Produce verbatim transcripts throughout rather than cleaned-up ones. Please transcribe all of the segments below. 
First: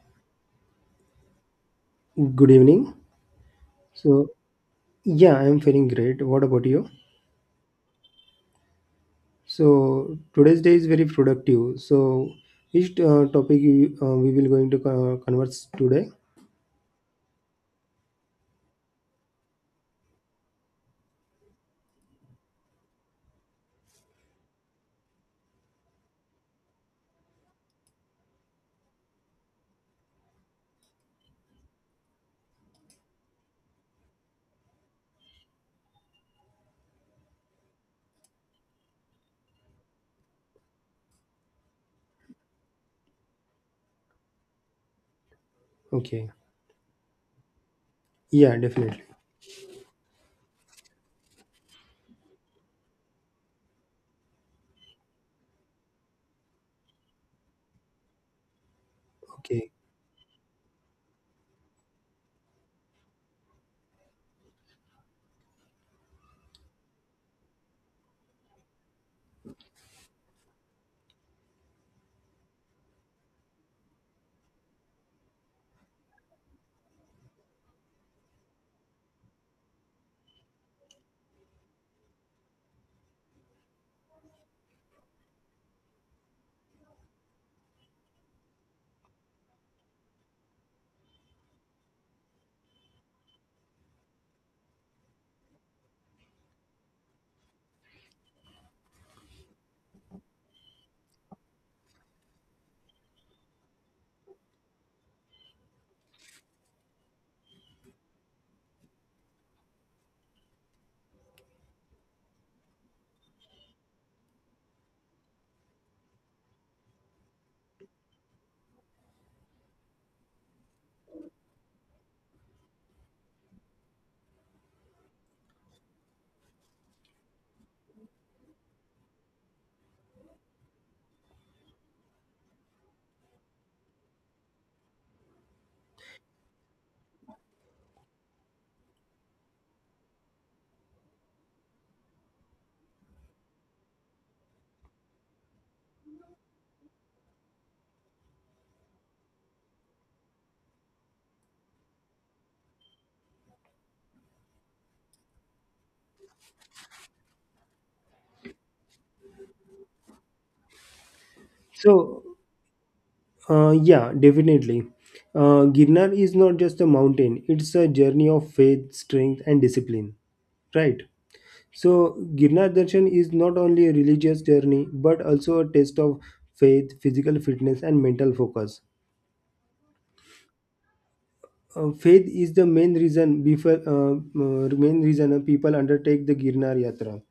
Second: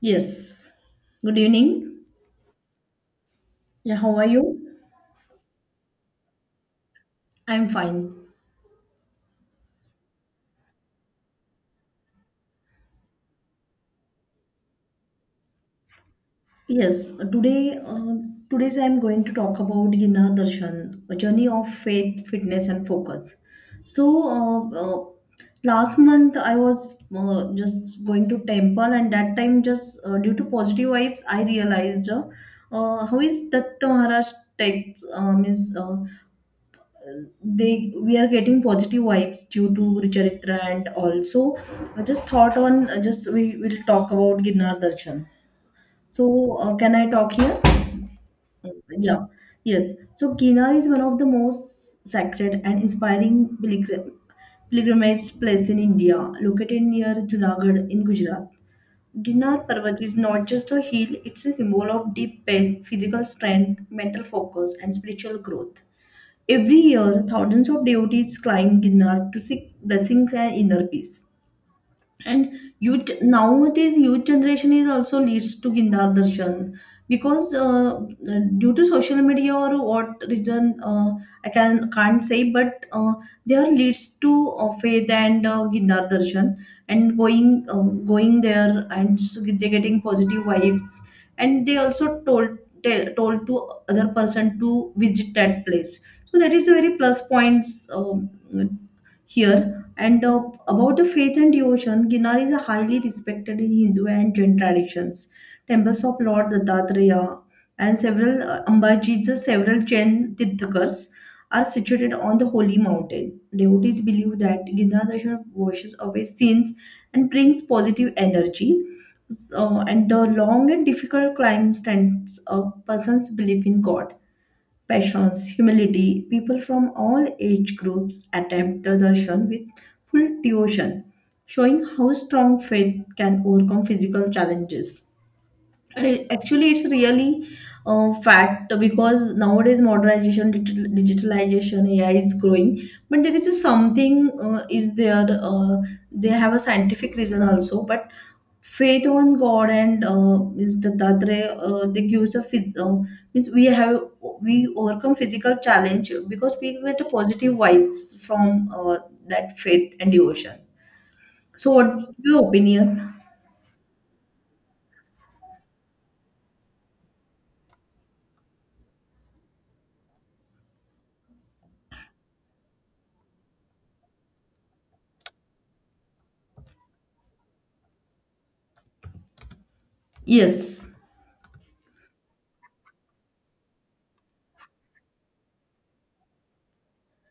Yes. Good evening. Good evening. Yeah, how are So, you? yeah, I'm feeling great. What about you? I'm fine. So, today's day is very productive. So, which uh, topic you, uh, we will going to uh, converse today? Yes, today uh, today's I'm going to talk about Gina Darshan, a journey of faith, fitness and focus. So, uh, uh, Last month I was uh, just going to temple, and that time, just uh, due to positive vibes, I realized uh, uh, how is Datta Maharaj text, uh, means uh, they we are getting positive vibes due to Guru Charitra, and also I just thought on uh, just we will talk about Ginnar Darshan. So Okay. uh, can I talk here? Yeah, definitely. Yeah. Yes. So Ginnar is one of the most sacred and inspiring pilgrim- pilgrimage place in India, located near Junagadh in Gujarat. Ginnar Okay. Parvat is not just a hill, it's a symbol of deep faith, physical strength, mental focus, and spiritual growth. Every year, thousands of devotees climb Ginnar to seek blessings and inner peace, and youth, nowadays youth generation is also leads to Gindar Darshan, because uh, uh, due to social media or what reason, uh, I can can't say, but uh, there leads to uh, faith and uh, Gindar Darshan, and going uh, going there, and so they're getting positive vibes, and they also told, tell, told to other person to visit that place. So that is a very plus points um, here. And uh, about the faith and devotion, Ginnar is highly respected in Hindu and Jain traditions. Temples of Lord Dattatreya and several uh, Ambaji's, several Jain Tirthakars are situated on the holy mountain. Devotees believe that Ginnar Darshan washes away sins and brings positive energy. So, and the long and difficult climb stands a person's belief in God, passions, humility. People from all age groups attempt the darshan with full devotion, showing how strong faith can overcome physical challenges. I- Actually, it's really uh, fact, because nowadays modernization, digital, digitalization, A I is growing. But there is a something uh, is there. Uh, they have a scientific reason also, but faith on God and, uh, means the Tatre, uh, they gives a phys- uh, means we have we overcome physical challenge because we get a positive vibes from uh, that faith and devotion. So, what So, your opinion? uh, yeah, definitely. Uh, Girnar is not just a mountain; it's a journey of faith, strength, and discipline. Right. So, Girnar Darshan is not only a religious journey but also a test of faith, physical fitness, and mental focus. Yes, Uh, faith is the main reason before uh, uh, main reason uh, people undertake the Girnar Yatra.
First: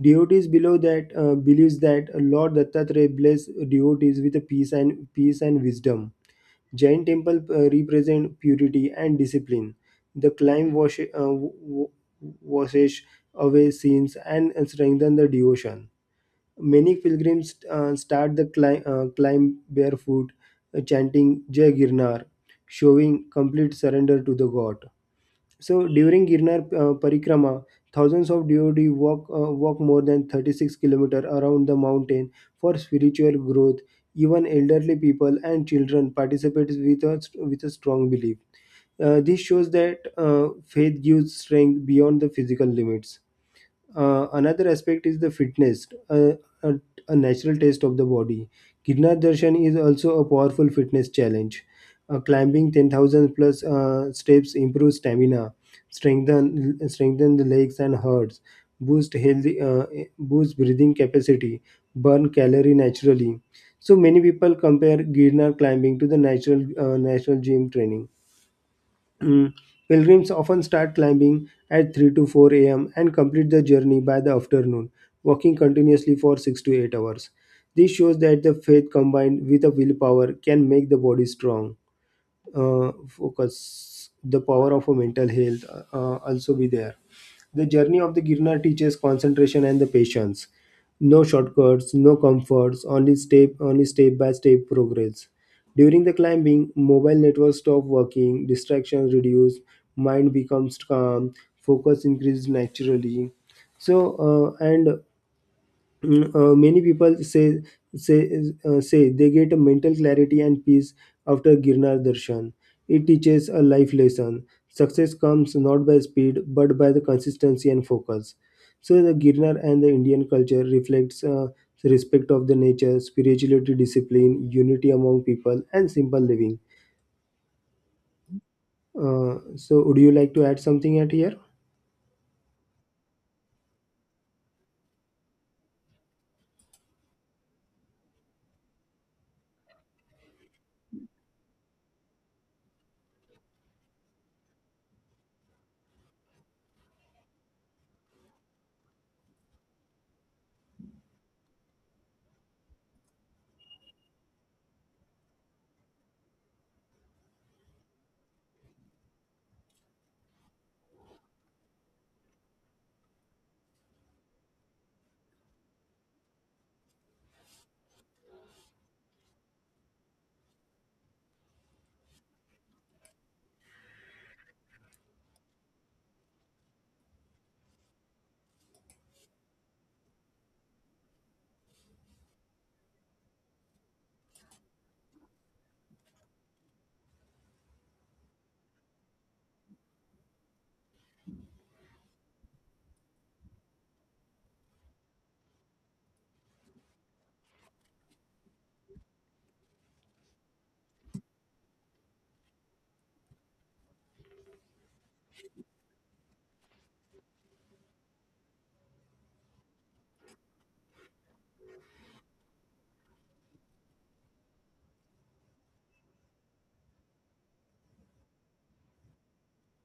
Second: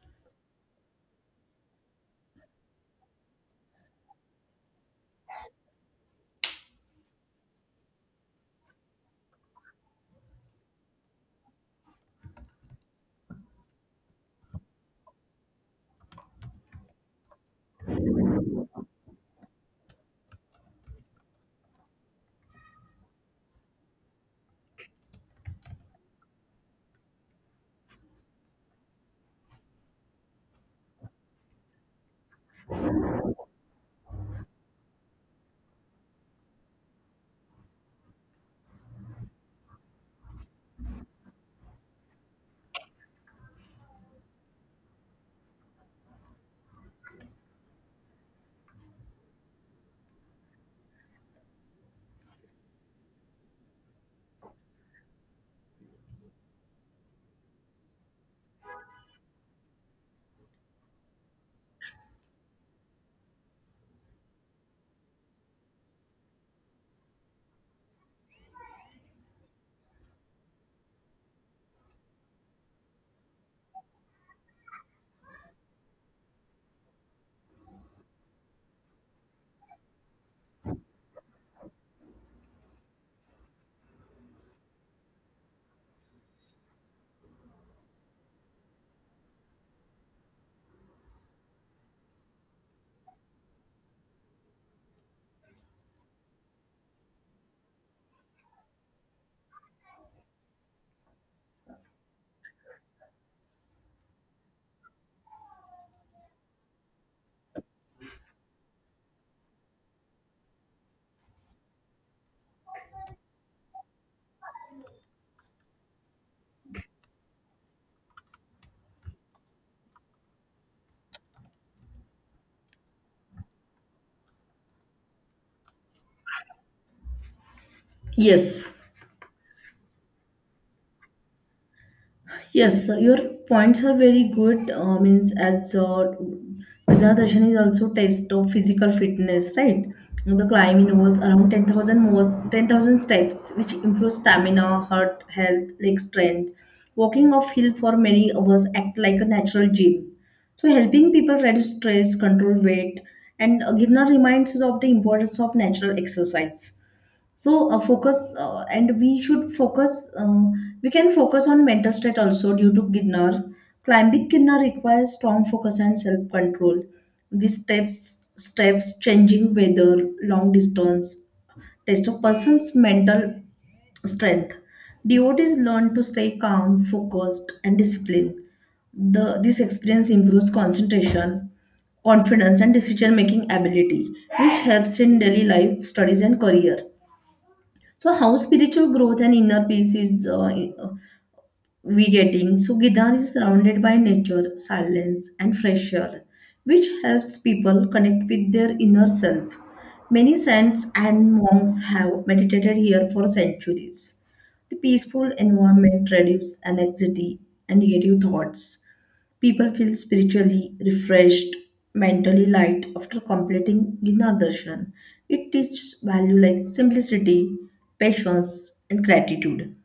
Devotees below that uh, believes that Lord Dattatreya bless devotees with peace and peace and wisdom. Jain temple uh, represent purity and discipline. The climb wash, uh, w- washes away sins and strengthen the devotion. Many pilgrims uh, start the climb, uh, climb barefoot, uh, chanting Jai Girnar, showing complete surrender to the God. So during Girnar uh, Parikrama, thousands of devotees walk uh, walk more than thirty-six kilometers around the mountain for spiritual growth. Even elderly people and children participate with a, with a strong belief. Uh, this shows that uh, faith gives strength beyond the physical limits. Uh, another aspect is the fitness, uh, a, a natural test of the body. Girnar Darshan is also a powerful fitness challenge. Uh, climbing ten thousand plus uh, steps improves stamina, strengthen strengthen the legs and hearts, boost healthy uh, boost breathing capacity, burn calorie naturally. So many people compare Girnar climbing to the natural uh, natural gym training. Mm. Pilgrims often start climbing at three to four a m and complete the journey by the afternoon, walking continuously for six to eight hours. This shows that the faith combined with a willpower can make the body strong. Uh, focus, the power of a mental health uh, uh, also be there. The journey of the Girnar teaches concentration and the patience. No shortcuts, no comforts, only step only step by step progress. During the climbing, mobile networks stop working, distractions reduce, mind becomes calm, focus increases naturally. So uh, and Mm, uh, many people say say uh, say they get a mental clarity and peace after Girnar darshan. It teaches a life lesson. Success comes not by speed but by the consistency and focus. So the Girnar and the Indian culture reflects uh, the respect of the nature, spirituality, discipline, unity among people, and simple living. yes. Uh, so, would you like to add something at here? Yes, uh, your points are very good. Uh, means as, uh, Bhadradarshan is also test of physical fitness, right? The climbing involves around ten thousand, more ten thousand steps, which improves stamina, heart health, leg strength. Walking off hill for many hours act like a natural gym. So helping people reduce stress, control weight, and uh, Girnar reminds us of the importance of natural exercise. So uh, focus uh, and we should focus uh, we can focus on mental state also due to ginner. Climbing ginner requires strong focus and self control. These steps steps, changing weather, long distance, test a person's mental strength. Devotees learn to stay calm, focused, and disciplined. The, this experience improves concentration, confidence, and decision making ability, which helps in daily life, studies, and career. So, how spiritual growth and inner peace is uh, regating. So Gidar is surrounded by nature, silence, and fresh air, which helps people connect with their inner self. Many saints and monks have meditated here for centuries. The peaceful environment reduces anxiety and negative thoughts. People feel spiritually refreshed, mentally light after completing Gidar Darshan. It teaches value like simplicity, patience, and gratitude.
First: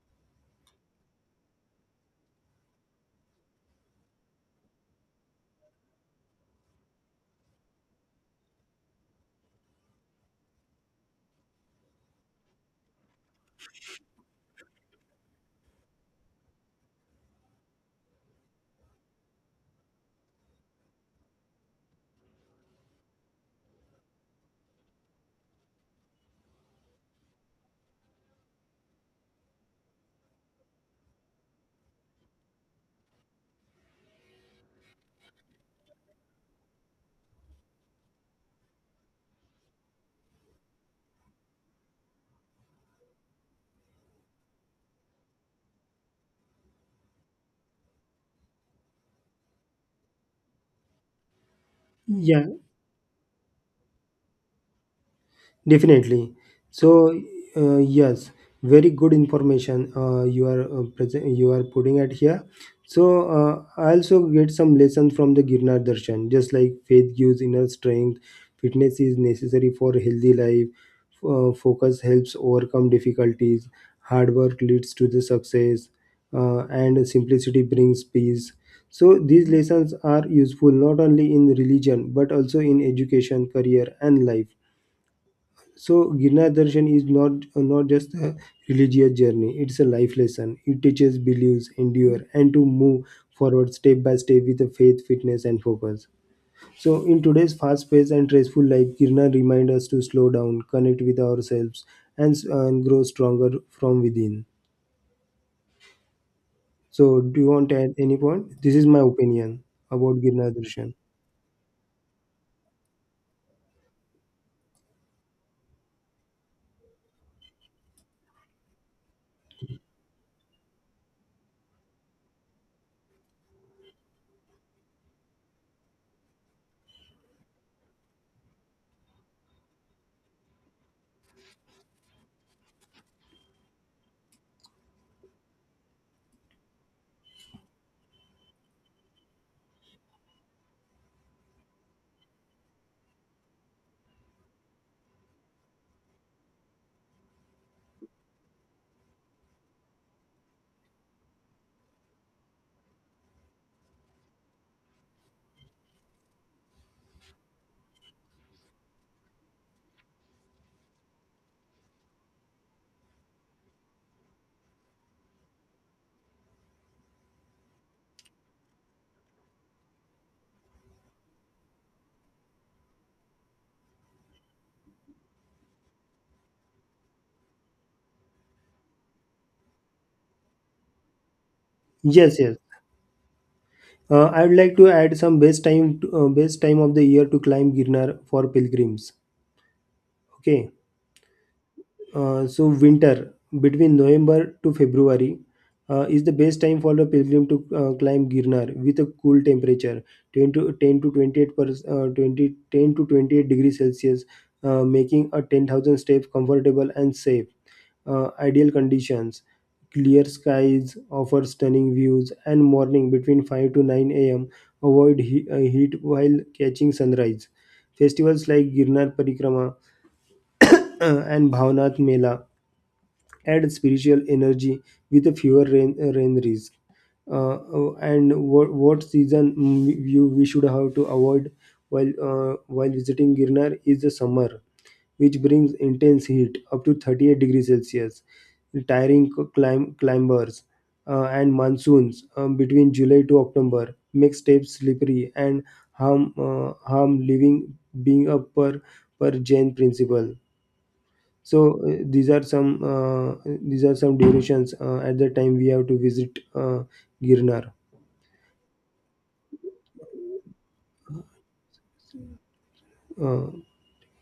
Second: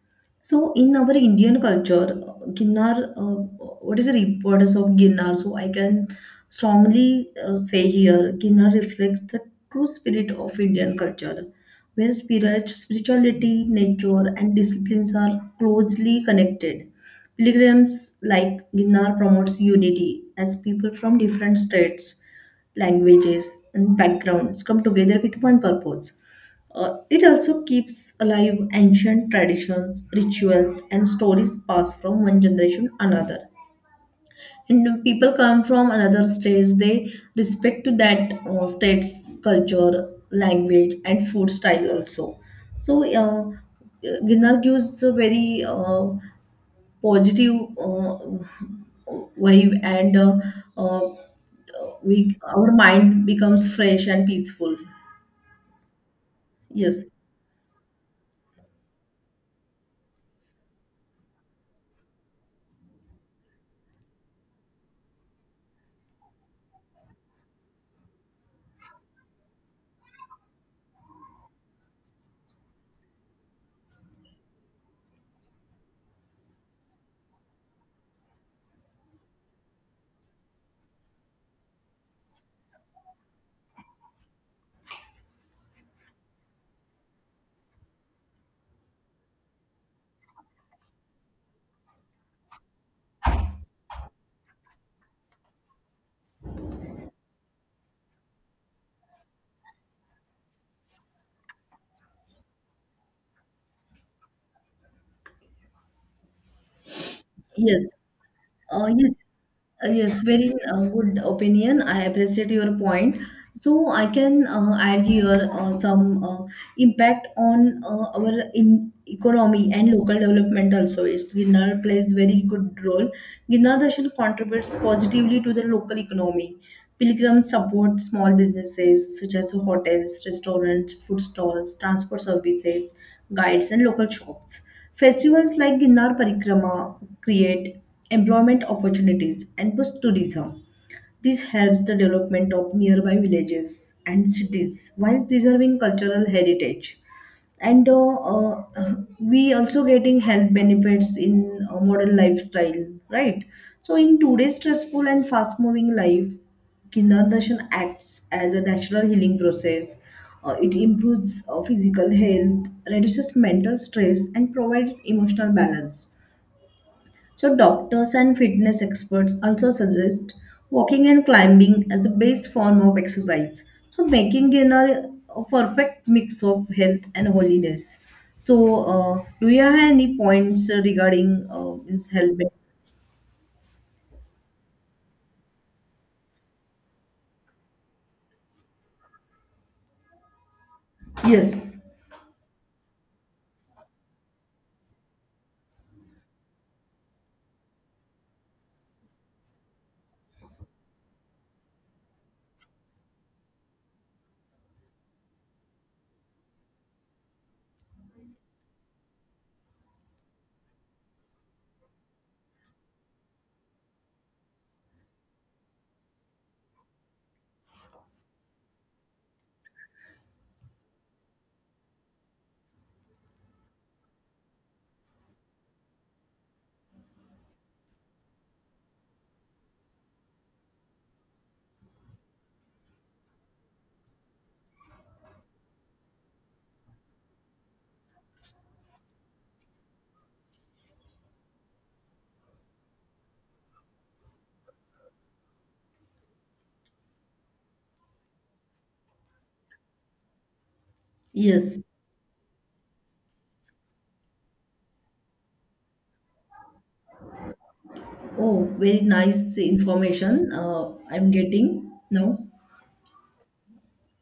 So in our Indian culture, Ginnar, uh, what is the importance of Ginnar? So I can strongly uh, say here, Ginnar reflects the true spirit of Indian culture, where spirit, spirituality, nature, and disciplines are closely connected. Pilgrims like Ginnar promotes unity as people from different states, languages, and backgrounds come together with one purpose. Uh, it also keeps alive ancient traditions, rituals, and stories passed from one generation to another. And when people come from another states, they respect to that uh, state's culture, language, and food style also. So, uh, Ginnar gives a very uh, positive uh, vibe, and uh, uh, we Yeah. our mind becomes fresh and peaceful. Definitely. Yes, So, uh, yes, very good information uh, you are uh, present. You are putting it here. So, uh, I also get some lessons from the Girnar Darshan, just like faith gives inner strength, fitness is necessary for healthy life, uh, focus helps overcome difficulties, hard work leads to the success, uh, and simplicity brings peace. So, these lessons are useful not only in religion but also in education, career, and life. So Girnar Darshan is not uh, not just a religious journey; it's a life lesson. It teaches beliefs, endure, and to move forward step by step with a faith, fitness, and focus. So in today's fast-paced and stressful life, Girnar reminds us to slow down, connect with ourselves, and, s- and grow stronger from within. So do you want to yes. add any point? This is Uh, my yes, opinion uh, about yes, Girnar very uh, Darshan. good opinion. I appreciate your point. So I can uh, add here uh, some uh, impact on uh, our in economy and local development also. It's Ginnar plays very good role. Ginnar Dashil contributes positively to the local economy. Pilgrims support small businesses such as hotels, restaurants, food stalls, transport services, guides, and local shops. Festivals like Ginnar Parikrama create employment opportunities and boost tourism. This helps the development of nearby villages and cities while preserving cultural heritage. And uh, uh, we also getting health benefits in uh, modern lifestyle, right? So in today's stressful and fast-moving life, Kindardarshan acts as a natural healing process. Uh, it improves uh, physical health, reduces mental stress, and provides emotional balance. So, doctors and fitness experts also suggest walking and climbing as a base form of exercise. So, making inner a perfect mix of health and holiness. So, uh, do you have any points regarding uh, means health? Yes, yes. Uh, I would like to add some best time, to, uh, best time of the year to climb Girnar for pilgrims. Okay. Yes, Uh, so winter between November to February uh, is the best time for a pilgrim to uh, climb Girnar with a cool temperature ten to ten to twenty-eight per, uh, twenty ten to twenty-eight degrees Celsius, uh, making a ten thousand step comfortable and safe. Uh, ideal conditions, clear skies offer stunning views, and morning between five to nine a m avoid he- uh, heat while catching sunrise. Festivals like Girnar Parikrama uh, and Bhavnath Mela add spiritual energy with a fewer rain, uh, rain risk. Uh, uh, and what, what season, mm, you we should have to avoid while uh, while visiting Girnar, is the summer, which brings intense heat up to thirty-eight degrees Celsius, tiring c- climb, climbers, uh, and monsoons um, between July to October make steps slippery and harm uh, harm living being a per per Jain principle. yes. So uh, these are some uh, these are some durations uh, at the time we have to visit uh, girnar. Oh, very nice information uh, I'm getting now. uh,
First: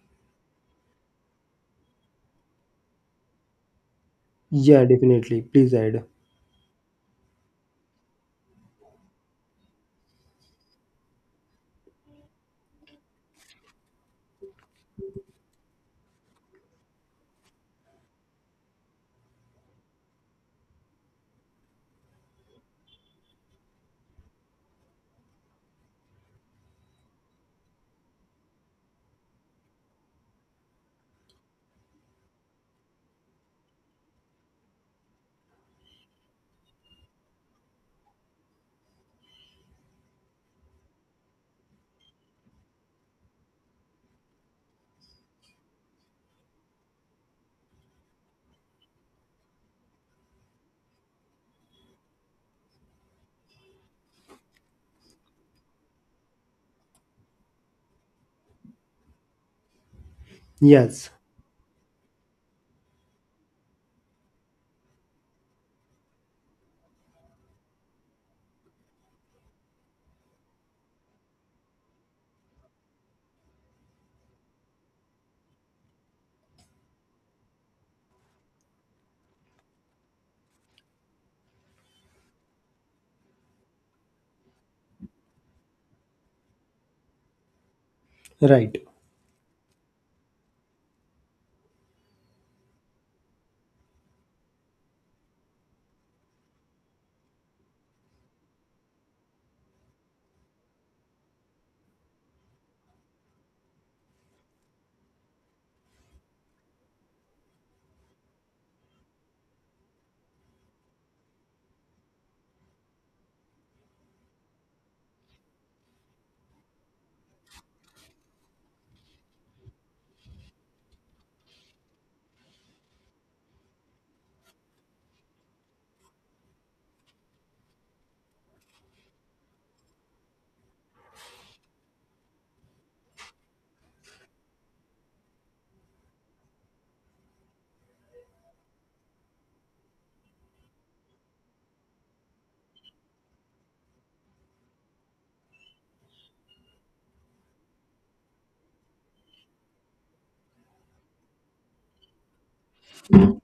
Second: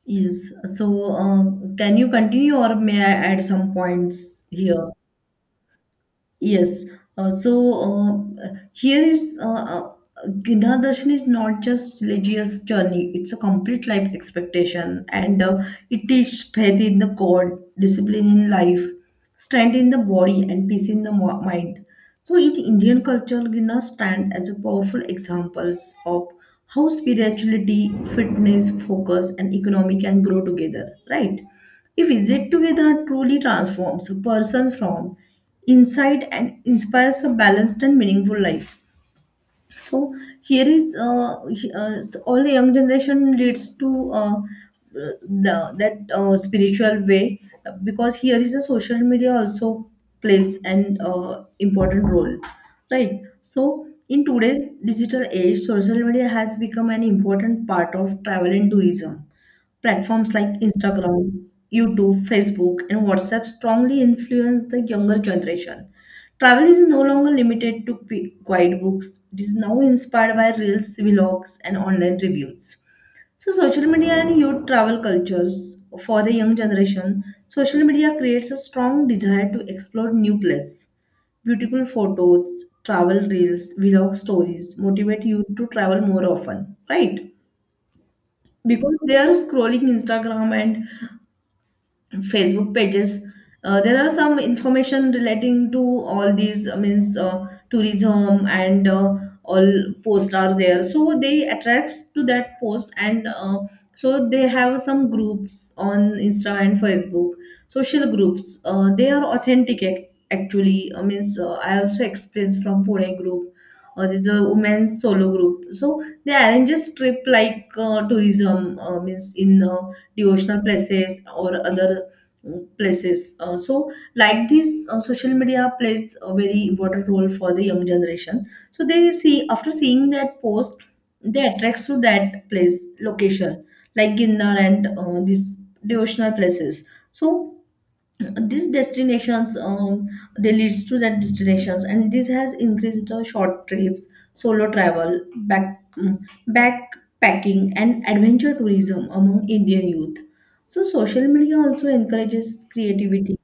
Yes. So, uh, can you continue or may I add some points yeah, here? definitely, please add. Yes. Uh, so uh, here is uh, uh, Gina Darshan is not just religious journey; it's a complete life expectation, and uh, it teaches faith in the God, discipline in life, strength in the body, and peace in the mo- mind. So, in Indian culture, Gina stand as a powerful examples of how spirituality, fitness, focus, and economic can grow together. Right? If visit together truly transforms a person from inside, and inspires a balanced and meaningful life. So here is uh, he- uh, so all young generation leads to uh, the that uh, spiritual way, because here is a social media also plays an uh, important role, right? So in today's digital age, social media has become an important part of travel and tourism. Platforms like Yes, Instagram, YouTube, Facebook, and WhatsApp strongly influence the younger generation. Travel is no longer limited to p- guidebooks. It is now inspired by reels, vlogs, and online reviews. So, social media and youth travel cultures for the young generation. Social media creates a strong desire to explore new places. Beautiful photos, travel reels, vlog stories motivate you to travel more often, right? right. Because they are scrolling Instagram and Facebook pages. Uh, there are some information relating to all these uh, means uh, tourism and uh, all posts are there. So they attracts to that post and, uh, so they have some groups on Insta and Facebook, social groups. Uh, they are authentic ac- actually. I means, uh, I also experienced from Pune group. Uh, there's a women's solo group. So they arranges trip like uh, tourism, uh, means in uh, devotional places or other places. Uh, so, like this, uh, social media plays a very important role for the young generation. So they see after seeing that post, they attracts to that place location, like Ginnar and uh, these devotional places. So these destinations um, they leads to that destinations, and this has increased the short trips, solo travel, back mm, backpacking, and adventure tourism among indian youth. So social media also encourages creativity.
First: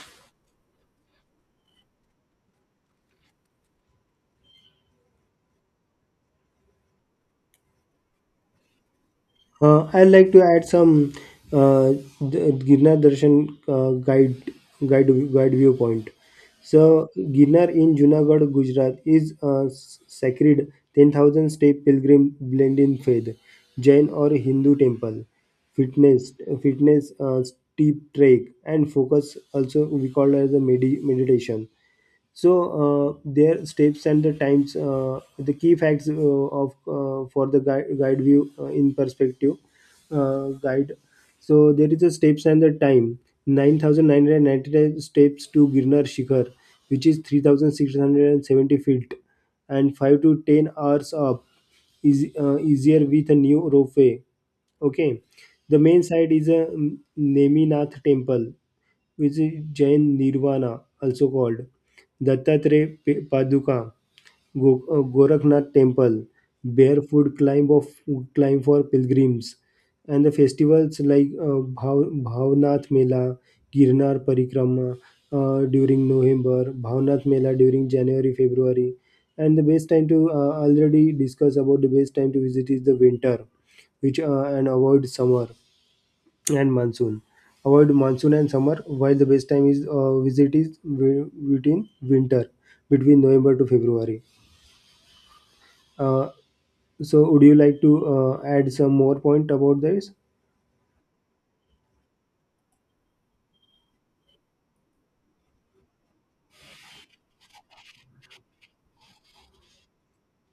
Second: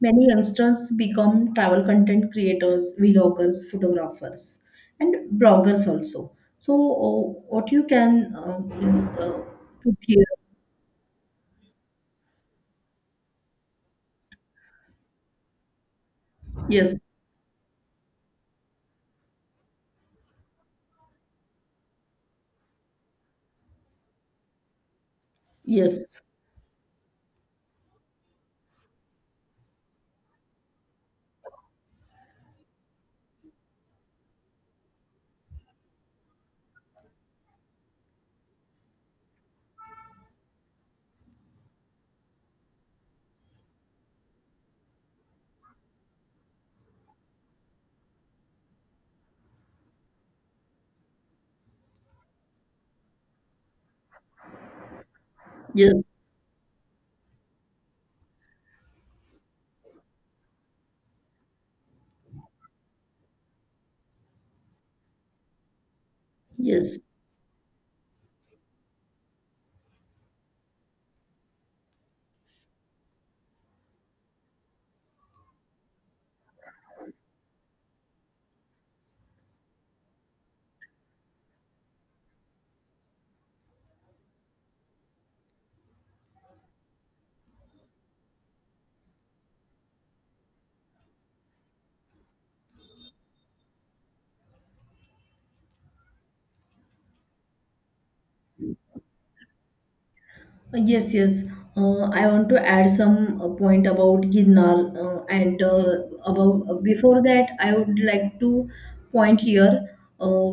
Many youngsters become travel content creators, vloggers, photographers, and bloggers also. So uh, what you can uh, means, uh, Uh, put I'd here. like to add some uh, the Girnar Darshan uh, guide guide guide viewpoint. So Yes, Girnar in Junagadh, Gujarat is a s- sacred ten thousand step pilgrim blend in faith, Jain or Hindu temple, yes, fitness fitness uh, steep trek, and focus, also we call it as a medi- meditation. So uh, their steps and the times, uh, the key facts uh, of uh, for the guide, guide view uh, in perspective, uh, guide so there is a steps and the time: nine thousand nine hundred ninety-nine steps to girnar shikhar, which is three thousand six hundred seventy feet, and five to ten hours up, is uh, easier with a new ropeway. Okay. The main yes, site is a mm, neminath temple, which is jain nirvana, also called Dattatreya P- Paduka, Go- uh, Goraknath Temple, yes. barefoot climb of climb for pilgrims, and the festivals like uh, Bhav- Bhavnath Mela, Girnar Parikrama uh, during November, Bhavnath Mela during January February, and the best time to uh, already discuss about, the best time to visit, is the winter, which uh, and avoid summer and monsoon. Avoid monsoon and summer, while the best time is uh, visit is wi- between winter, between November to February. Uh, so, would you like to uh, add some more point about this? Yes, yes. Uh, I want to add some uh, point about Ginnar, uh, and uh, about, uh, before that, I would like to point here. Uh,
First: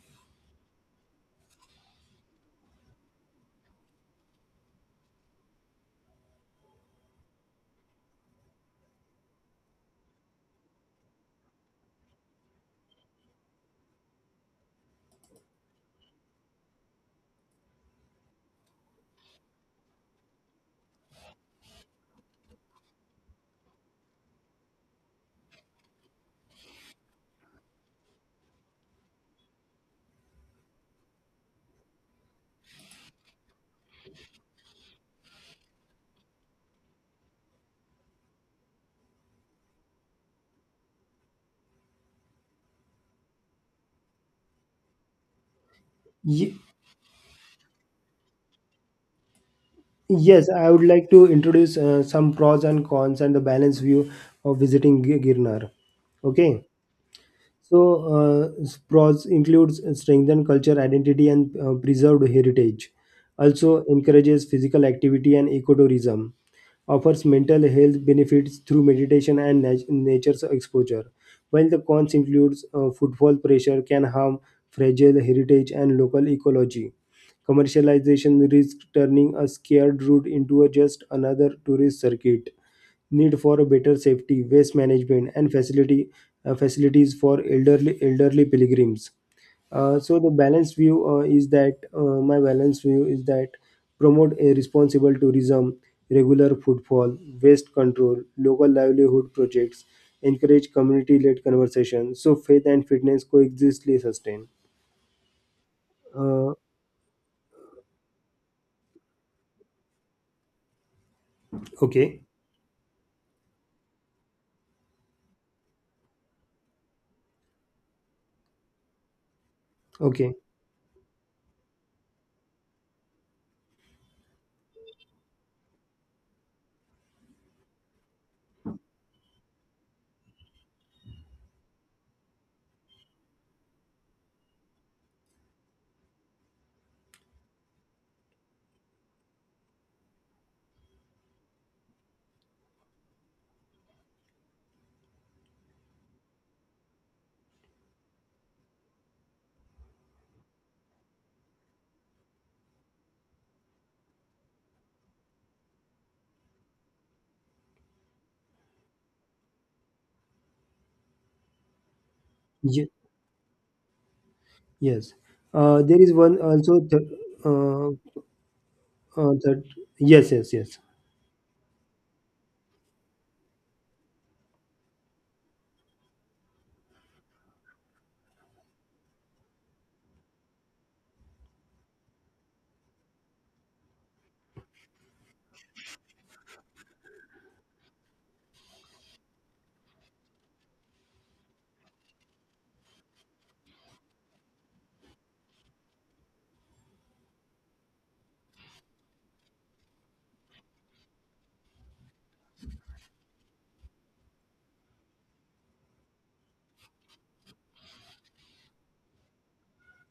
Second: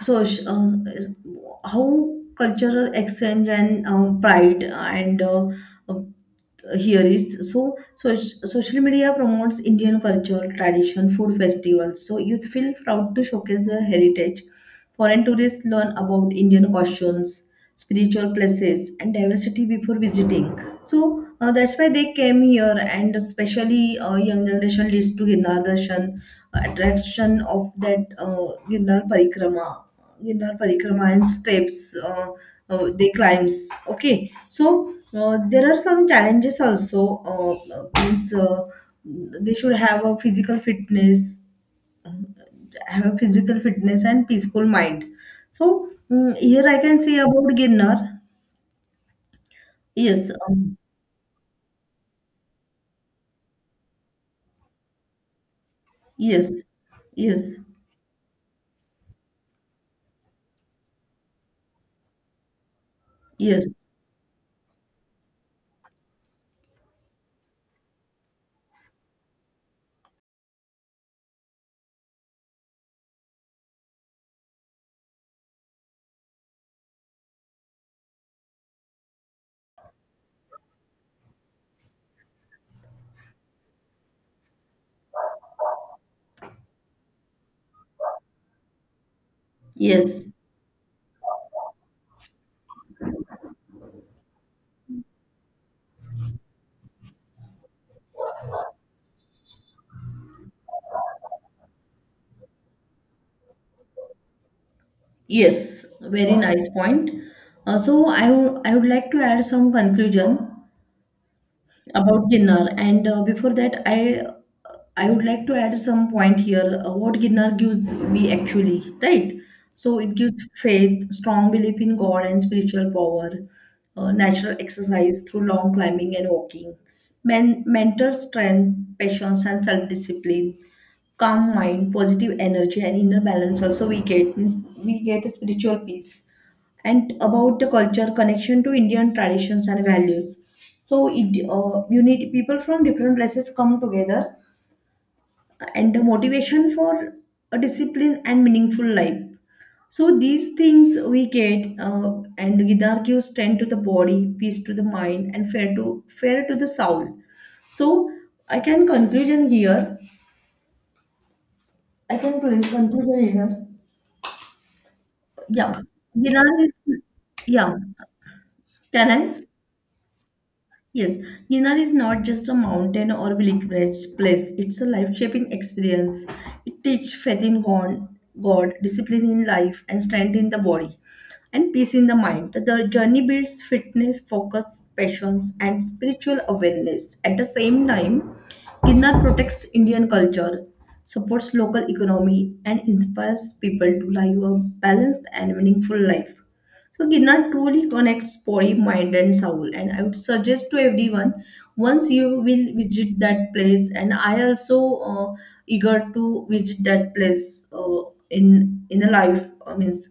so, uh, how cultural exchange and uh, pride and, uh, here is so, so social media promotes indian culture, tradition, food, festivals, so youth feel proud to showcase their heritage. Foreign tourists learn about indian costumes, spiritual places, and diversity before visiting. So uh, that's why they came here, and especially uh, young generation leads to Girnar Darshan, uh, attraction of that uh, Girnar Parikrama, Ginnar Parikrama, and steps, uh, uh, they climbs. Okay, so uh, there are some challenges also. Uh, uh, means uh, they should have a physical fitness, have a physical fitness and peaceful mind. So mm Ye- here I can say about Ginnar. Yes, Yes, I um, would like to introduce uh, some pros and cons and the balanced view of visiting Gi- Girnar. yes, Okay. yes, So, uh, Spross includes strengthened culture identity and uh, preserved heritage. yes. Also encourages physical activity and ecotourism. Offers mental health benefits through meditation and nat- nature's exposure. While the cons includes uh, footfall pressure can harm fragile heritage and local ecology. Commercialization risks turning a scared route into a just another tourist circuit, need for a better safety, waste management, and facility uh, facilities for elderly elderly pilgrims. Uh, so the Yes, balanced view uh, is that uh, my balanced view is that promote a responsible tourism, regular footfall, waste control, local livelihood projects, encourage community-led conversation. So faith and fitness coexistly sustain. yes, very Uh, nice point. Uh, so I would I would like to add some conclusion okay, about Ginnar. And uh, before that, I I would like to add some point here. Uh, what Ginnar gives we actually, right? So it okay. gives faith, strong belief in God and spiritual power, uh, natural exercise through long climbing and walking, men- mental strength, patience and self-discipline, calm mind, positive energy and inner balance. Also, we get, means we get a spiritual peace, and about the culture connection to Indian traditions and values. So it, uh, you need people from different places come together, and the motivation for a discipline and meaningful life. So these things we get, uh, and Gidar gives strength to the body, peace to the mind, and fair to fair to the soul. So I can conclusion here. I can Ye- conclusion here. yes. Yeah, Uh, there is one Gidar is, also. Th- yeah. uh, Can uh, I? that Yes, yes, yes. Yes, Ginnar is not just a mountain or pilgrimage place, it's a life shaping experience. It teaches faith in God, God, discipline in life, and strength in the body, and peace in the mind. The the journey builds fitness, focus, passions, and spiritual awareness. At the same time, Ginnar protects Indian culture, supports local economy, and inspires people to live a balanced and meaningful life. So Ginnar truly connects body, mind, and soul. And I would suggest to everyone, once you will visit that place. And I also uh, eager to visit that place uh, in in a life, uh, means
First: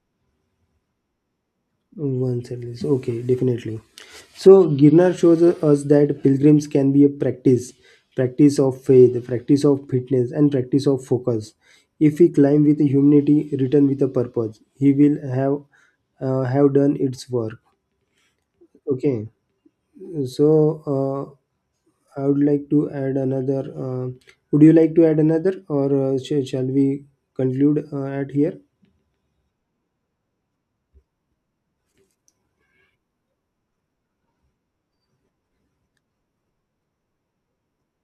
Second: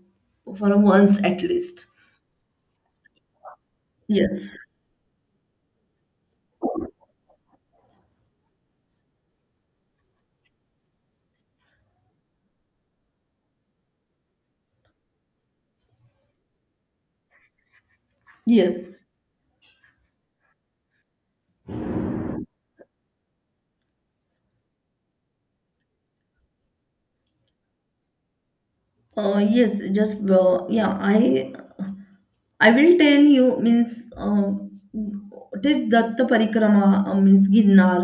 for a once at least. Once at least. Okay, definitely. Yes. So Girnar shows us that pilgrims can be a practice, practice of faith, practice of fitness, and practice of focus. If he climb with humility, return with a purpose, he will have uh, have done its work. Yes. Okay. So uh, I would like to add another. Uh, would you like to add another, or uh, sh- shall we conclude uh, at here? Uh, yes, just uh, yeah. I I will tell you, means um, it is Datta Parikrama, uh, means Ginnar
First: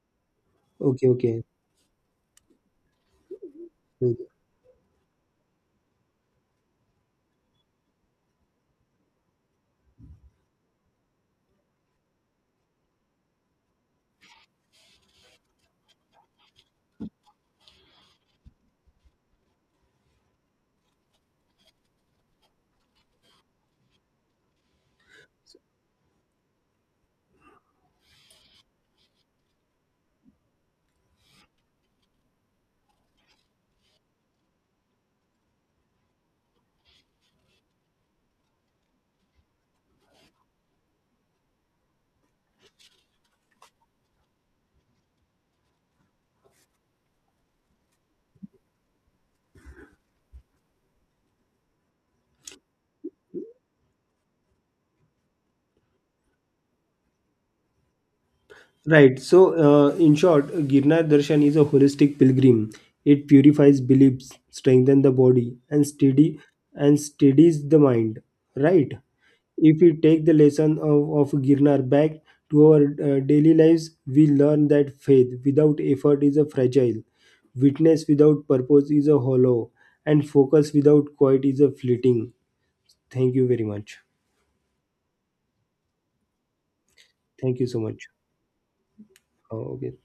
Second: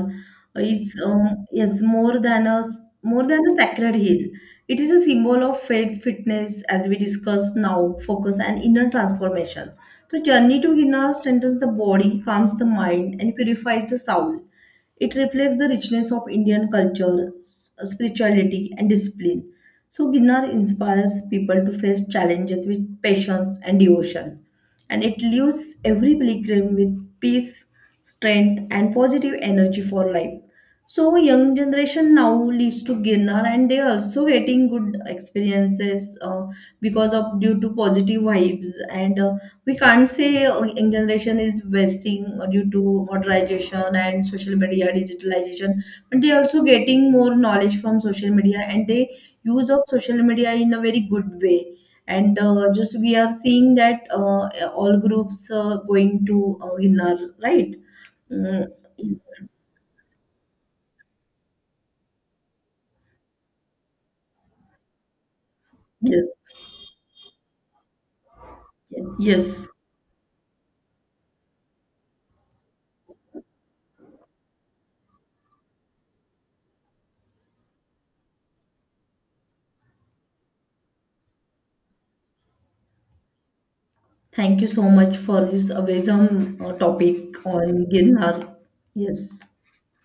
is, Okay. Okay. um, yes, more than a more than a sacred hill. It is a symbol of faith, fitness, as we discussed now, focus and inner transformation. So journey to Ginnar strengthens the body, calms the mind, and purifies the soul. It reflects the richness of Indian culture, s- spirituality, and discipline. So, Ginnar inspires people to face challenges with patience and devotion, and it leaves every pilgrim with peace, strength, and positive energy for life. So young generation now leads to Girnar, and they are also getting good experiences uh, because of due to positive vibes, and uh, we can't say uh, young generation is wasting uh, due to modernization and social media digitalization, but they also getting more knowledge from social media, and they use of social media in a very good way. And uh, just we are seeing that uh, all groups uh, going to uh, Girnar, right? Mm, Right. So, uh, in short, Girnar Darshan is a holistic pilgrim. It purifies beliefs, strengthens the body, and yes. steady and steadies the mind. Right. Yes, If we take the lesson of, of Girnar back to our uh, daily lives, we learn that faith without effort is a fragile, witness without purpose is a hollow, and focus without quiet is a fleeting. Thank you very much. thank you so much for this awesome uh, topic Thank you so on much. Ginnar. Yes. Oh, okay.